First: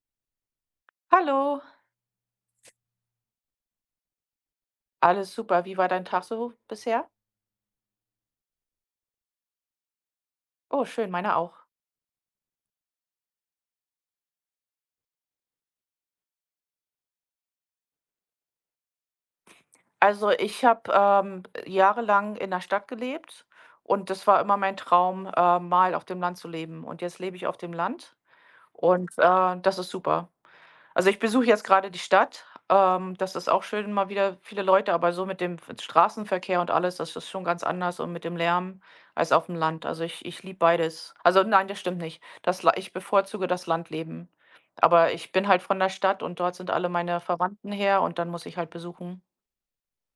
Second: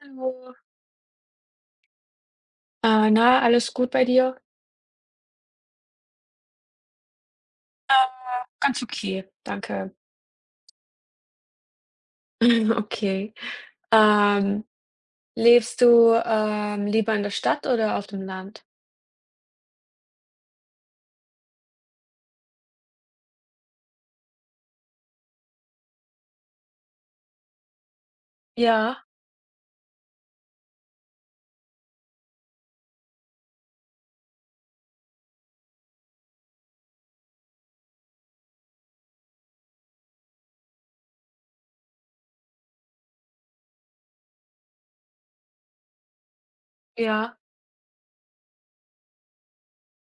Hallo. Hallo, Na, alles gut bei dir? alles super. Wie war dein Tag so bisher? Äh, Ganz okay, danke. Oh, schön, meiner auch. Okay. Ähm, Lebst du, lieber in der Stadt oder auf dem Land? Also, ich habe, jahrelang in der Stadt gelebt und das war immer mein Traum, mal auf dem Land zu leben. Und jetzt lebe ich auf dem Land Ja, und, das ist super. Also, ich besuche jetzt gerade die Stadt. Das ist auch schön, mal wieder viele Leute, aber so mit dem F Straßenverkehr und alles, das ist schon ganz anders und mit dem Lärm als auf dem Land. Also, ich liebe beides. Also, nein, das stimmt nicht. Das La Ich bevorzuge das Landleben. Aber ich bin halt von der Stadt und dort sind alle meine ja, Verwandten her und dann muss ich halt besuchen.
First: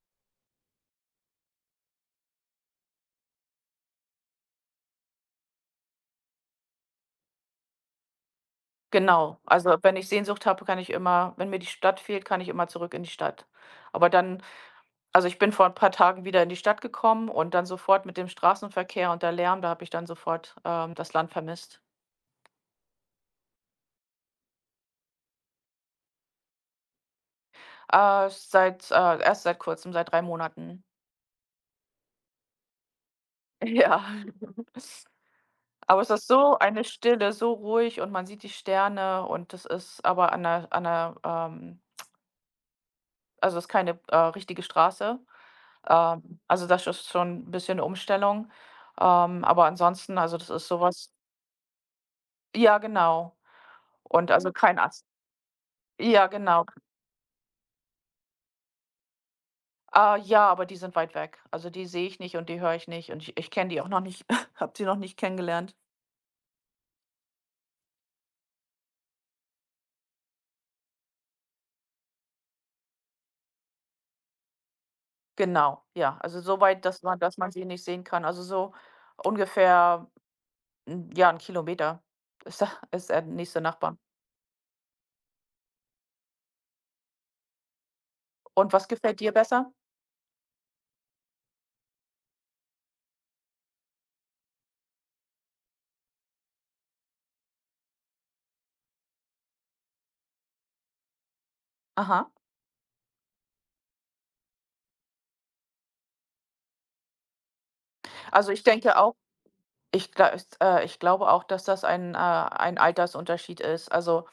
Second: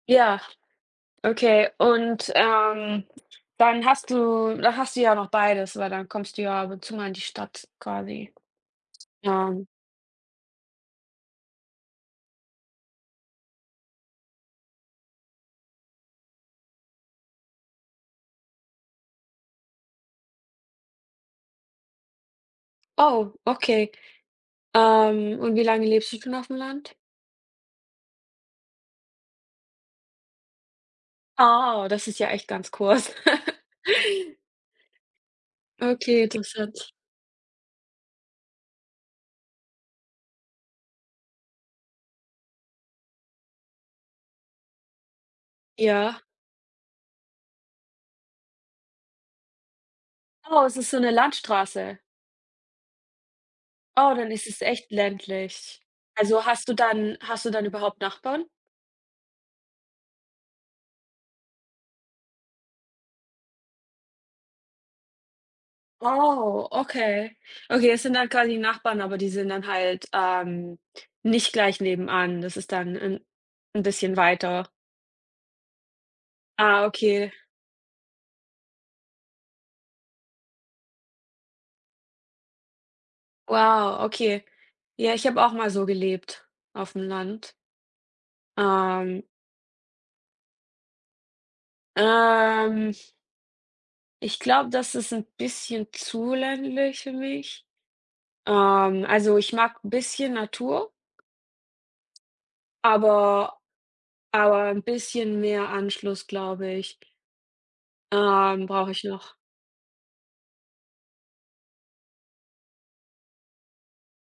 ja, okay. Und, dann hast du ja noch beides, weil dann kommst du ja ab und zu mal in die Stadt quasi. Genau. Ähm, Also, wenn ich Sehnsucht habe, kann ich immer wenn mir die Stadt fehlt, kann ich immer zurück in die Stadt. Aber dann Also, ich bin vor ein paar Tagen wieder in die Stadt gekommen und dann sofort mit dem Straßenverkehr und der Lärm, da habe ich dann sofort, das Land vermisst. oh, okay. Und wie lange lebst du schon auf dem Land? Seit Erst seit Kurzem, seit 3 Monaten. Oh, das ist ja echt ganz kurz. Ja. Aber es Okay, ist so interessant. eine Stille, so ruhig und man sieht die Sterne und das ist aber an also, es ist keine, richtige Straße. Ja. Also, das ist schon ein bisschen 'ne Umstellung. Aber ansonsten, also, das Oh, ist es ist so sowas. 'ne Landstraße. Ja, genau. Oh, dann Und ist also, es kein echt Ast ländlich. ja, Also, genau. hast du dann überhaupt Nachbarn? Ah, ja, aber die sind weit weg. Also, die sehe ich nicht und die höre ich nicht und ich kenne die auch noch nicht, habe sie noch nicht kennengelernt. Oh, okay. Okay, es sind dann quasi Nachbarn, aber die sind dann halt, nicht gleich nebenan. Das ist dann 'n bisschen weiter. Genau, ja. Also, so weit, Ah, dass man okay. dass man sie nicht sehen kann. Also, so ungefähr, ja, 1 Kilometer ist da ist der nächste Nachbar. Wow, okay. Ja, ich habe auch mal so gelebt auf'm Land. Und was gefällt Ähm, dir besser? ähm, Ich glaube, das ist 'n bisschen zu ländlich für mich. Also, ich mag 'n bisschen Natur. Aha. Aber aber ein bisschen mehr Anschluss, glaube ich, Also, ich brauche denke ich auch. noch. Ich glaube auch, dass das ein Altersunterschied ist, also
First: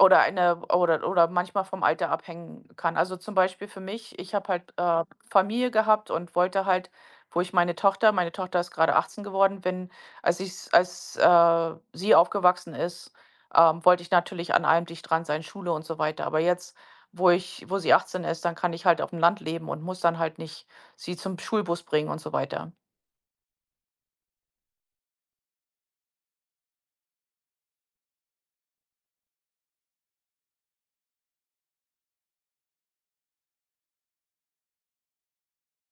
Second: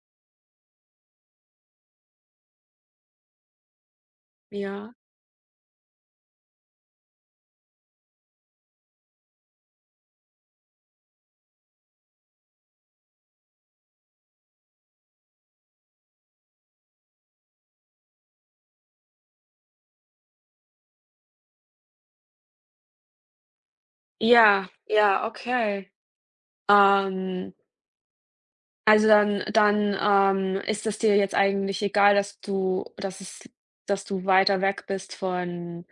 oder eine oder manchmal vom Alter abhängen kann. Also, zum Beispiel für mich, ich habe halt, Ja. Familie gehabt und wollte halt, wo ich meine Tochter ist gerade 18 geworden, wenn als ich's als, sie aufgewachsen ist, wollte ich natürlich an allem dicht dran sein, Schule und so weiter. Aber jetzt, wo sie 18 ist, dann kann ich halt auf dem Land leben und muss dann halt nicht sie zum Schulbus bringen und so weiter. Ja, ja, okay. Ähm, also dann, ist es dir jetzt eigentlich egal, dass du weiter weg bist von,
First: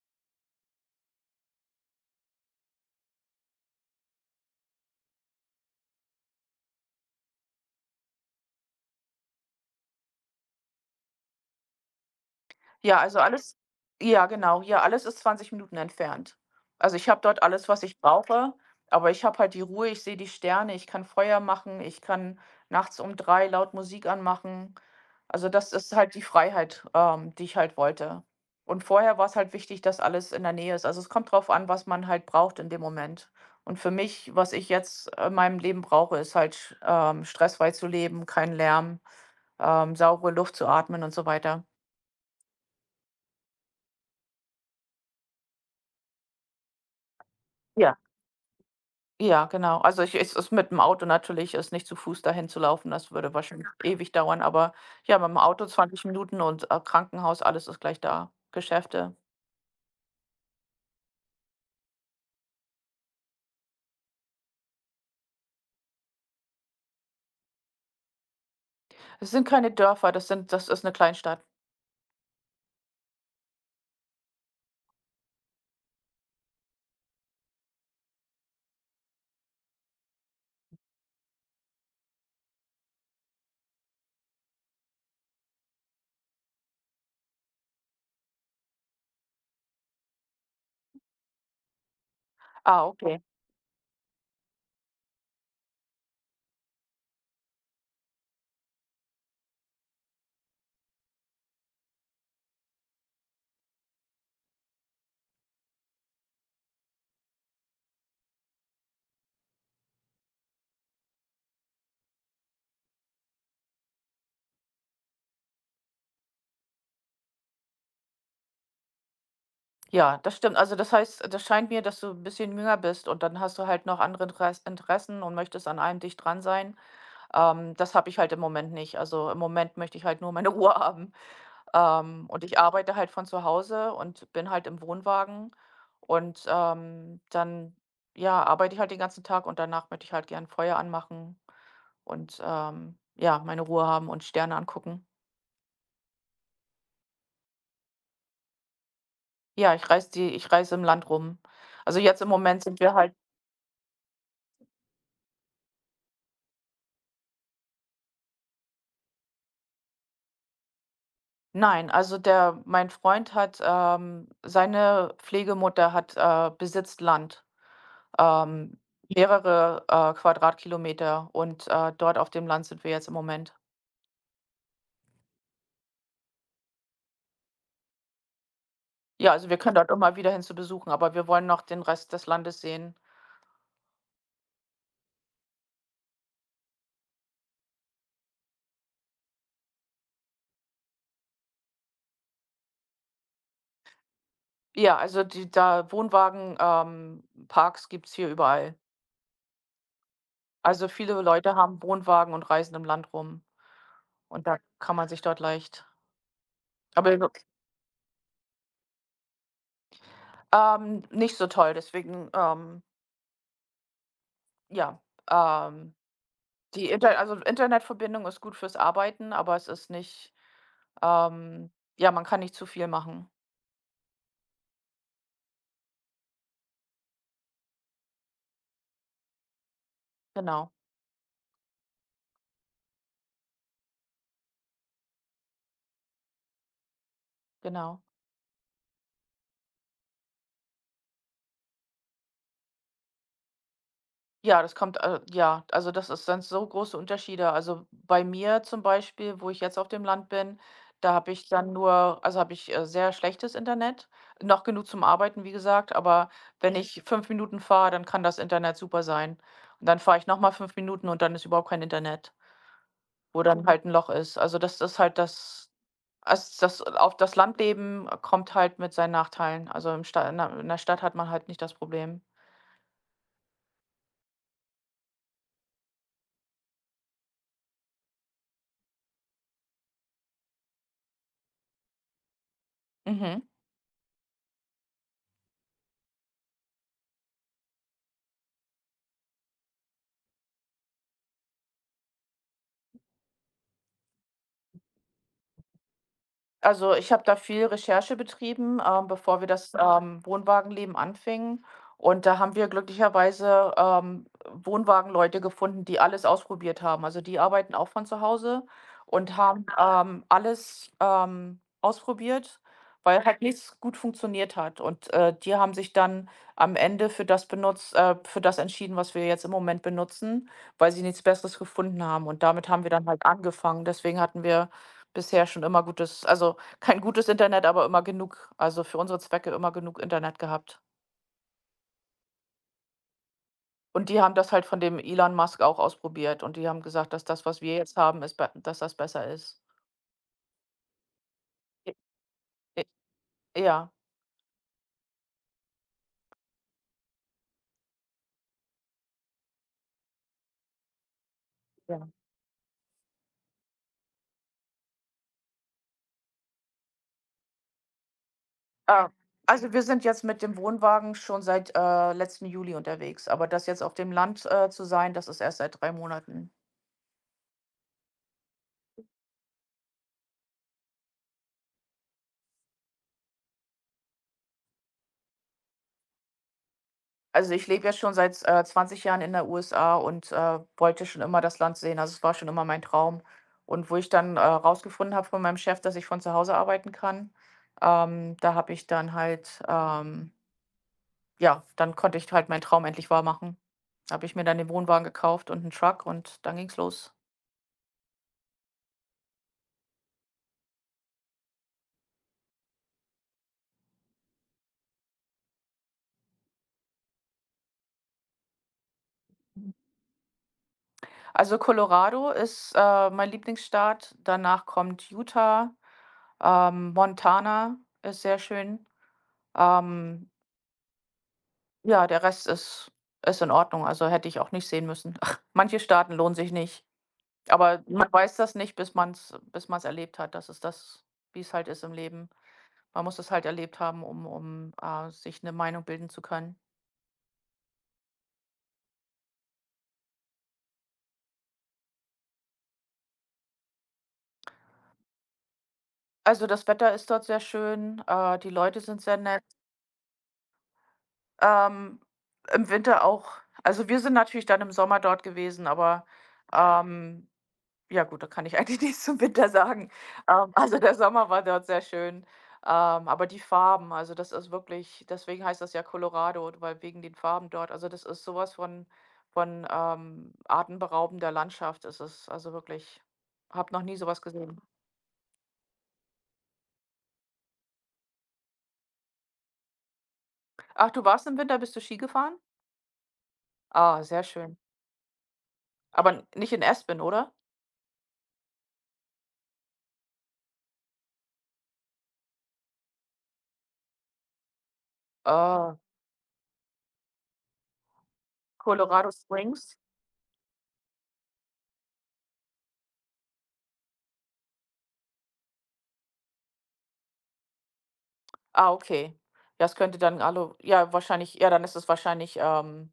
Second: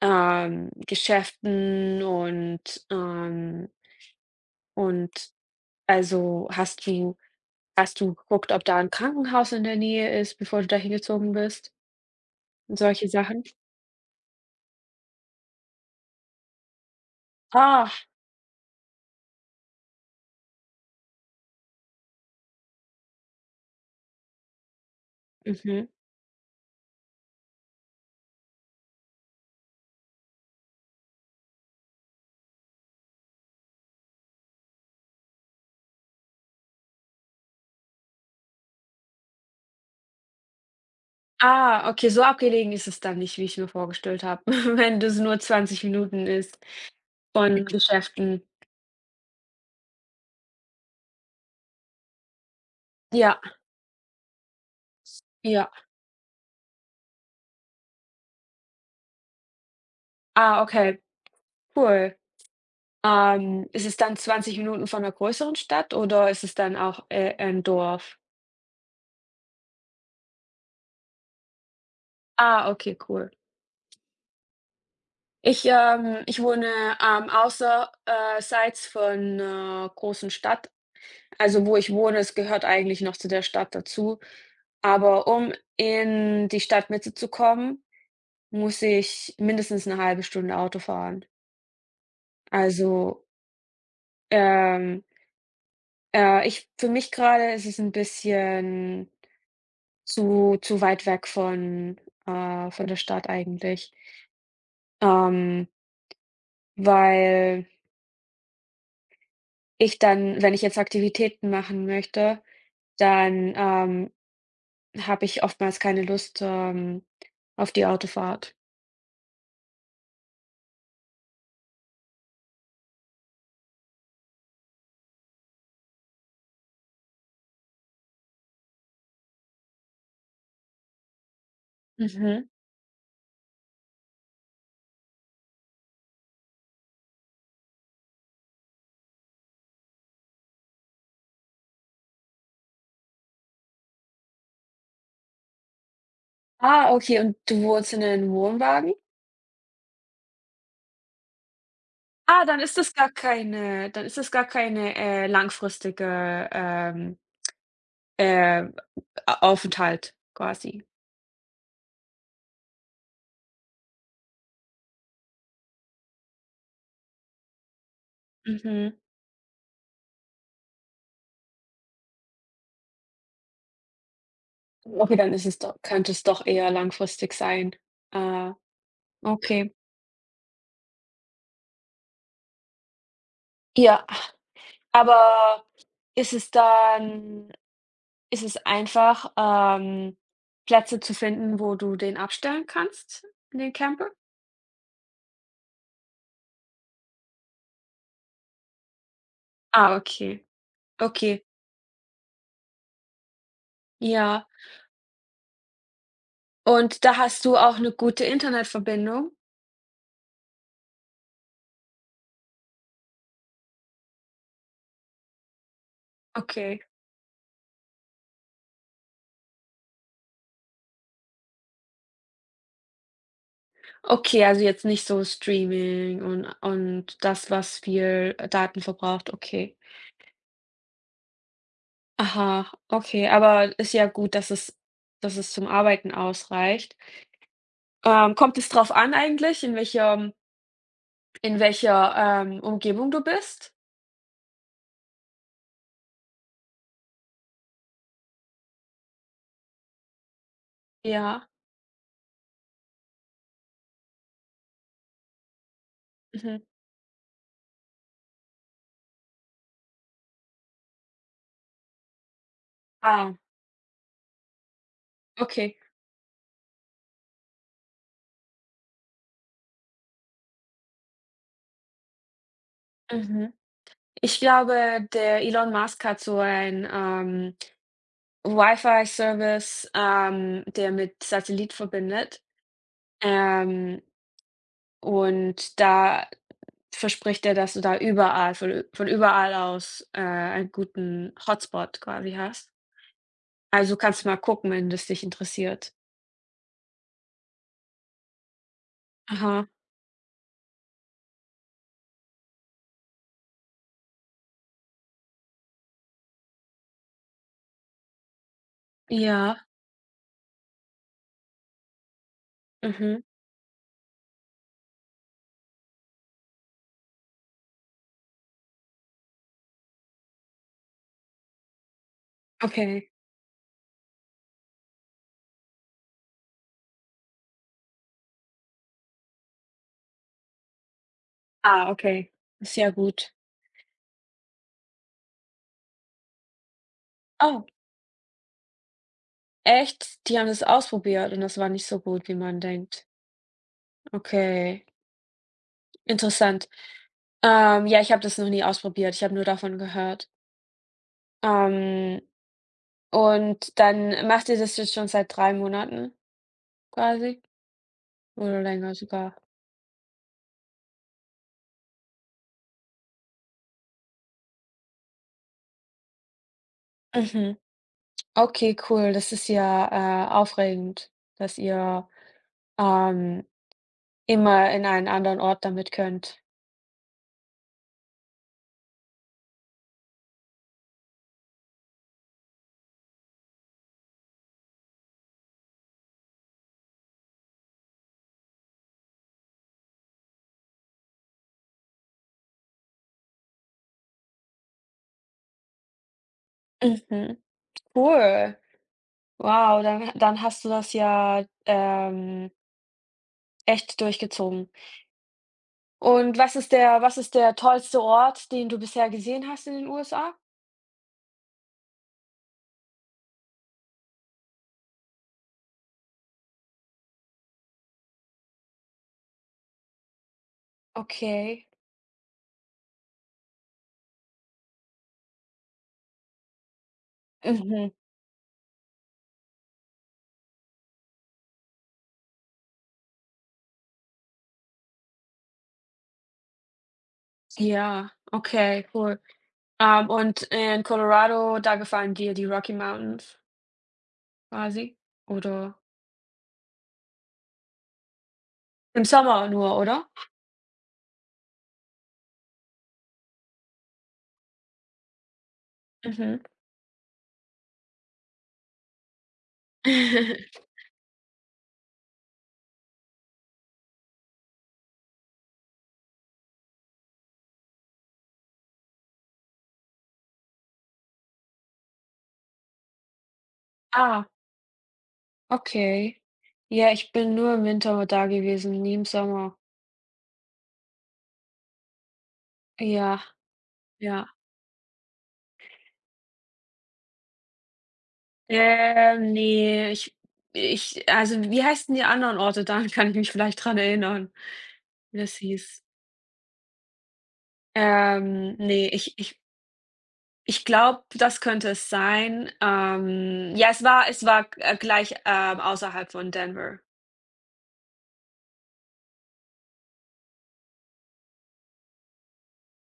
Geschäften und also hast du geguckt, ob da 'n Krankenhaus in der Nähe ist, bevor du da hingezogen bist und Ja, solche also Sachen? alles ja, genau. Ja, alles ist 20 Minuten entfernt. Also, ich habe dort alles, was Ah, ich brauche, aber ich habe halt die Ruhe, ich sehe die Sterne, ich kann Feuer machen, ich kann nachts um 3 laut Musik anmachen. Also, das mhm. ist halt die Freiheit, die ich halt wollte. Und vorher war es halt wichtig, dass alles in der Nähe ist. Also, es kommt drauf an, was man halt braucht in dem Moment. Und für mich, was ich jetzt in meinem Leben brauche, ist halt, stressfrei zu leben, kein Lärm, saubere Luft zu atmen und so weiter. Ah, okay, so abgelegen ist es dann nicht, wie ich mir vorgestellt habe, wenn das nur 20 Minuten ist von Ja. Geschäften. Ja, genau. Also, ich es ist mit dem Auto, natürlich ist nicht zu Fuß dahin zu laufen, das würde Ja, wahrscheinlich ewig dauern, aber ja, mit dem Auto ja. 20 Minuten und, Krankenhaus, alles ist gleich da, Geschäfte. Ah, okay, cool. Ist es dann 20 Minuten von einer größeren Stadt oder ist es dann auch, ein Dorf? Es sind keine Dörfer, das ist eine Kleinstadt. Ah, okay, cool. Ich wohne, außer von einer großen Stadt. Also, wo ich wohne, es gehört eigentlich noch zu der Stadt dazu. Aber um in die Stadtmitte zu kommen, muss ich mindestens eine halbe Stunde Auto fahren. Ah, okay. Also, ähm, ich für mich gerade ist es ein bisschen zu weit weg von der Stadt eigentlich. Ähm, Weil ich dann wenn ich jetzt Aktivitäten machen möchte, dann, habe ich oftmals keine Lust, auf die Autofahrt. Ja, das stimmt. Also, das heißt, das scheint mir, dass du ein bisschen jünger bist und dann hast du halt noch andere Interessen und möchtest an einem dicht dran sein. Das habe ich halt im Moment nicht. Also, im Moment möchte ich halt nur meine Ruhe haben. Und Mhm. ich arbeite halt von zu Hause und bin halt im Wohnwagen und, dann, ja, arbeite ich halt den ganzen Tag und danach möchte ich halt gern Feuer anmachen und, ja, meine Ruhe haben und Sterne angucken. Ah, okay, und du wohnst in einem Wohnwagen? Ja, ich reise im Land rum. Also, jetzt im Ah, Moment sind wir halt. Dann ist das gar keine, langfristige, äh, A Aufenthalt quasi. Nein, also, der mein Freund hat, seine Pflegemutter besitzt Land, ähm, Mhm. mehrere, Quadratkilometer und, dort auf dem Land sind wir jetzt im Moment. Okay, dann ist es doch könnte es doch eher langfristig sein. Äh, Ja, also wir können okay. dort immer wieder hin zu besuchen, aber wir wollen noch den Rest des Landes sehen. Ja, aber ist es dann ist es einfach, Plätze zu finden, wo du den abstellen kannst, den Camper? Ja, also die da Wohnwagen Parks gibt's hier überall. Ah, okay. Also viele Okay, Leute haben Wohnwagen und reisen im Land rum und ja. da kann man sich dort leicht. Und da aber so- hast du auch eine gute Internetverbindung? Nicht so toll, deswegen, ja, ähm, Okay. die Internetverbindung ist gut fürs Arbeiten, aber es ist nicht, ähm, ja, man kann nicht zu viel machen. Okay, also jetzt nicht so Streaming und das, was viel, Daten verbraucht, okay. Genau, Aha, okay, aber ist ja gut, dass es zum Arbeiten ausreicht. genau. Kommt es drauf an eigentlich, in welcher, Umgebung du bist? Ja, das kommt, ja, also, das ist dann so große Unterschiede. Also, bei mir zum Beispiel, wo ich jetzt auf dem Land bin, da habe ich Ja, dann nur, also, habe ich, sehr schlechtes Internet, noch genug zum Arbeiten, wie gesagt, aber mhm. wenn, ich 5 Minuten fahre, dann kann das Internet super sein. Und dann fahre ich noch mal 5 Minuten und dann ist überhaupt kein Internet, Ah, wo dann halt ein Loch ist. Also, das ist halt das okay, also das auf das Landleben kommt halt mit seinen Nachteilen. Also, im Sta in der in 'ner Stadt hat man halt nicht das Problem. mhm. Ich glaube, der Elon Musk hat so ein, Wi-Fi-Service, der mit Satellit verbindet, Mhm. ähm, und da verspricht er, dass du da überall von überall aus, einen guten Hotspot quasi hast. Also, kannst du mal gucken, wenn das dich interessiert. Also, ich habe da viel Recherche betrieben, bevor wir Aha. das, Wohnwagenleben anfingen. Und da haben wir glücklicherweise, Wohnwagenleute gefunden, die alles ausprobiert haben. Also, die arbeiten auch von zu Hause und haben, Ja, alles, ausprobiert, mhm, weil halt nichts gut funktioniert hat. Und, die haben sich dann am Ende für das entschieden, was wir jetzt im Moment benutzen, weil sie nichts Besseres gefunden haben. Und damit haben wir dann okay. halt angefangen. Deswegen hatten wir bisher schon immer gutes, also, kein gutes Internet, aber immer genug, also, für unsere Zwecke immer genug Internet gehabt. Ah, okay. Ist ja gut. Und die haben das halt von dem Elon Musk auch ausprobiert und die haben gesagt, dass das, was Oh, wir jetzt haben, ist be dass das besser ist. echt? Die haben das ausprobiert und das war nicht J so gut, wie man j denkt. Ja, Okay, interessant. Ja, ich habe das noch nie ausprobiert. Ich habe nur davon gehört. ja. Ähm, und dann macht ihr das jetzt schon seit 3 Monaten quasi oder länger Ah, sogar? also, wir sind jetzt mit dem Wohnwagen schon seit, letzten Juli unterwegs, aber das jetzt auf dem Land, zu sein, das ist erst seit 3 Monaten. Mhm. Okay, cool. Das ist ja, aufregend, dass ihr, ähm, immer in einen anderen Ort damit könnt. Also, ich lebe ja schon seit, 20 Jahren in der USA und, wollte schon immer das Land sehen. Also, es war schon immer mein Traum. Und wo ich dann, rausgefunden habe von meinem Chef, dass ich von zu Hause arbeiten kann, da habe ich dann halt, ja, dann konnte ich halt meinen Traum endlich wahr machen. Habe ich mir dann den Wohnwagen gekauft und einen Truck und dann ging's los. Mhm, cool. Wow, dann hast du das ja, echt durchgezogen. Und was ist der tollste Ort, den du bisher gesehen hast in den USA? Also, Colorado ist, mein Lieblingsstaat. Danach kommt Utah, Montana ist sehr schön. Ähm, Okay. Ja, der Rest ist in Ordnung, also hätte ich auch nicht sehen müssen. Manche Staaten lohnen sich nicht, aber Mhm. man weiß das nicht, bis man's erlebt hat. Das ist das, wie es halt ist im Leben. Man muss es halt erlebt haben, um sich eine Meinung bilden zu können. Ja, okay, cool. Und in Colorado, da gefallen dir die Rocky Mountains quasi? Oder Also, das Wetter ist dort sehr schön, die Leute sind im sehr nett. Sommer nur, oder? Ähm, Im Winter auch, also, wir sind natürlich dann im Sommer dort gewesen, aber, Mhm. ähm ja gut, da kann ich eigentlich nichts zum Winter sagen. Also, der Sommer war dort sehr schön, aber die Farben, also, das ist wirklich, deswegen heißt das ja Colorado, weil wegen den Farben dort. Also, das ist sowas von, atemberaubender Landschaft ist es. Ist Also, wirklich, habe noch nie sowas Ah, gesehen. okay. Ja, ich bin nur im Winter da gewesen, nie im Sommer. Ach, du warst im Winter, bist du Ski gefahren? Ja, Ah, sehr ja. schön. Aber n nicht in Aspen, oder? Ne, ich ich also, wie heißen die anderen Orte? Daran kann ich mich vielleicht dran erinnern, wie das Ah, hieß. Ne, Colorado ich ich Springs? ich glaube, das könnte es sein. Ja, es war, gleich, außerhalb von Denver. Ah, okay. Ja, es könnte dann, also, ja, wahrscheinlich, ja, dann ist es wahrscheinlich,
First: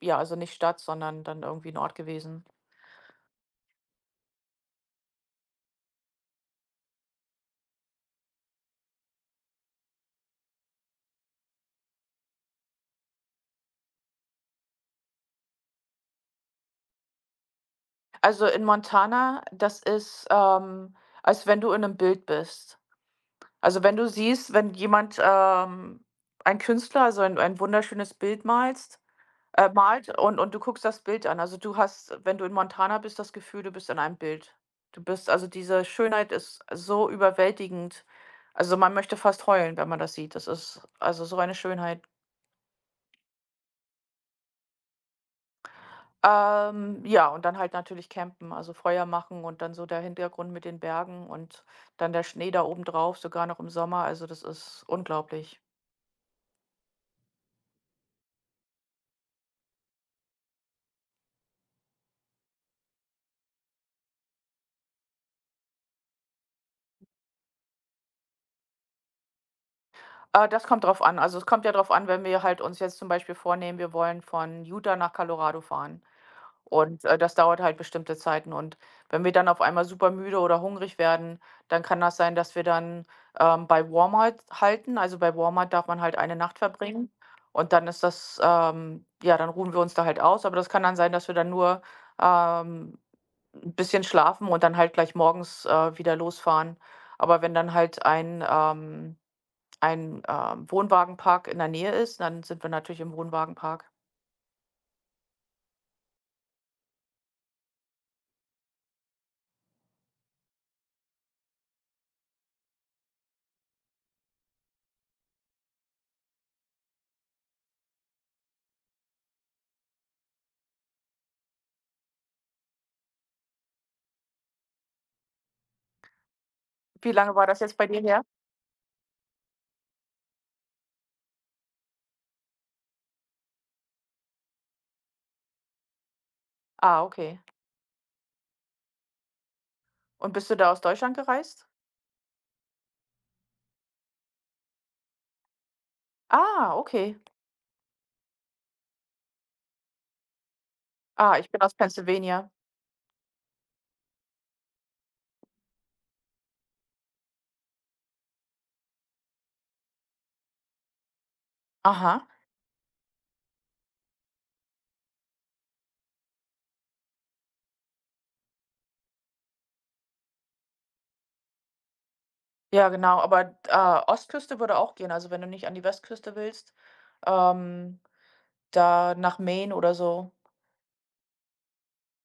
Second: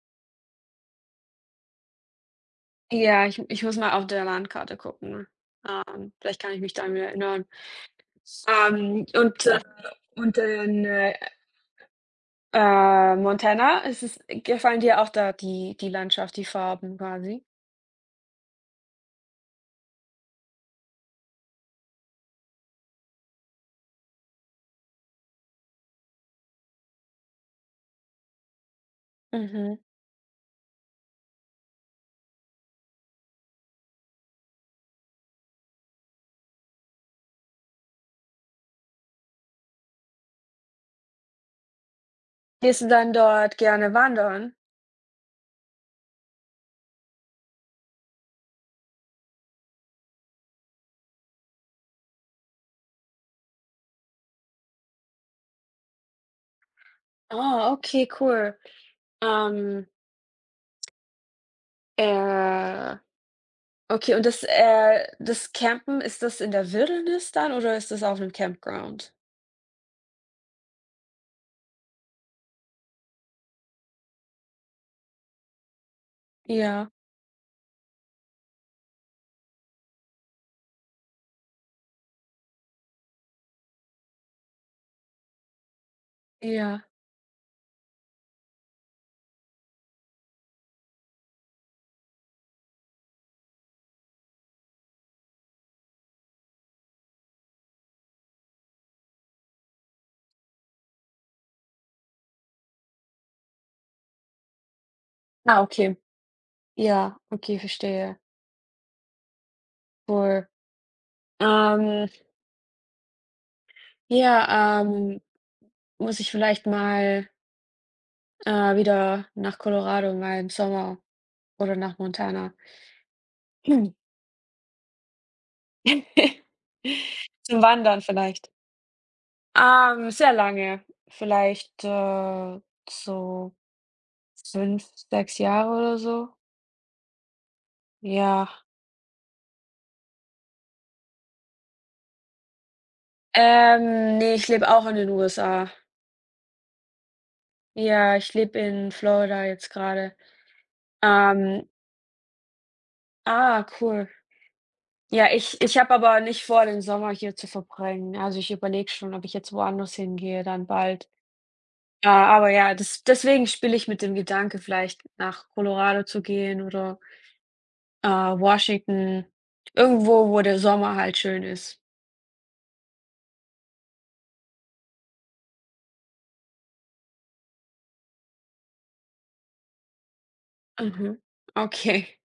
ja, also nicht Stadt, sondern dann irgendwie 'n Ort gewesen. Ja, ich muss mal auf der Landkarte gucken. Vielleicht kann ich mich daran wieder erinnern. Ähm, und, äh und dann, Montana, ist es gefallen dir auch da die Landschaft, die Farben quasi? Also, in Montana, das ist, als wenn du in 'nem Bild bist. Also, wenn du siehst, wenn jemand, ein Künstler, also ein wunderschönes Bild malst Mhm. malt und du guckst das Bild an. Also, du hast, wenn du in Montana bist, das Gefühl, du bist in einem Bild. Du bist also Diese Schönheit ist so überwältigend. Also, man möchte fast heulen, wenn man das sieht. Das ist also so eine Schönheit. Gehst du dann dort gerne wandern? Ja, und dann halt natürlich campen, also Feuer machen und dann so der Hintergrund mit den Bergen und dann der Schnee da oben drauf sogar noch im Sommer. Also, das ist unglaublich. Ah, okay, cool. Ähm, äh, okay, und das Campen, ist das in der Wildnis dann oder ist das auf 'nem Campground? Das kommt drauf an. Also, es kommt ja drauf an, wenn wir halt uns jetzt zum Beispiel vornehmen, wir wollen von Utah nach Colorado fahren. Ja, Und, das dauert halt bestimmte Zeiten. Und wenn wir dann auf einmal super müde oder hungrig werden, dann kann das sein, dass wir dann, bei Walmart halten. Also, bei Walmart darf man halt eine Nacht ja. verbringen. Und dann ist das, ja, dann ruhen wir uns da halt aus. Aber das kann dann sein, dass wir dann nur, ähm, 'n bisschen schlafen und dann halt gleich morgens, wieder losfahren. Aber wenn dann halt ein, Wohnwagenpark in der Nähe ist, dann sind wir natürlich im Wohnwagenpark. Ah, okay. Ja, okay, verstehe. Cool. Ähm, ja, muss ich vielleicht mal wieder nach Colorado mal im Sommer oder nach Montana. Hm. Wie lange war das Zum jetzt bei dir Wandern her? vielleicht? Sehr lange, vielleicht, so 5, 6 Jahre oder so. Ah, okay. Ja. Und bist du da aus Deutschland gereist? Ne, ich lebe auch in den USA. Ah, okay. Ja, ich lebe in Florida jetzt gerade. Ah, ich bin Ähm, aus Pennsylvania. ah, cool. Ja, ich habe aber nicht vor, den Sommer hier zu verbringen. Also, ich überlege schon, ob ich jetzt woanders hingehe dann bald. Aha. Ja, aber ja, deswegen spiele ich mit dem Gedanke, vielleicht nach Colorado zu gehen oder, Washington, irgendwo, wo der Sommer halt schön ist. Ja, genau, aber, Ostküste würde auch gehen. Also, wenn du nicht an die Westküste willst, ähm, da nach Maine oder so. Mhm. Okay.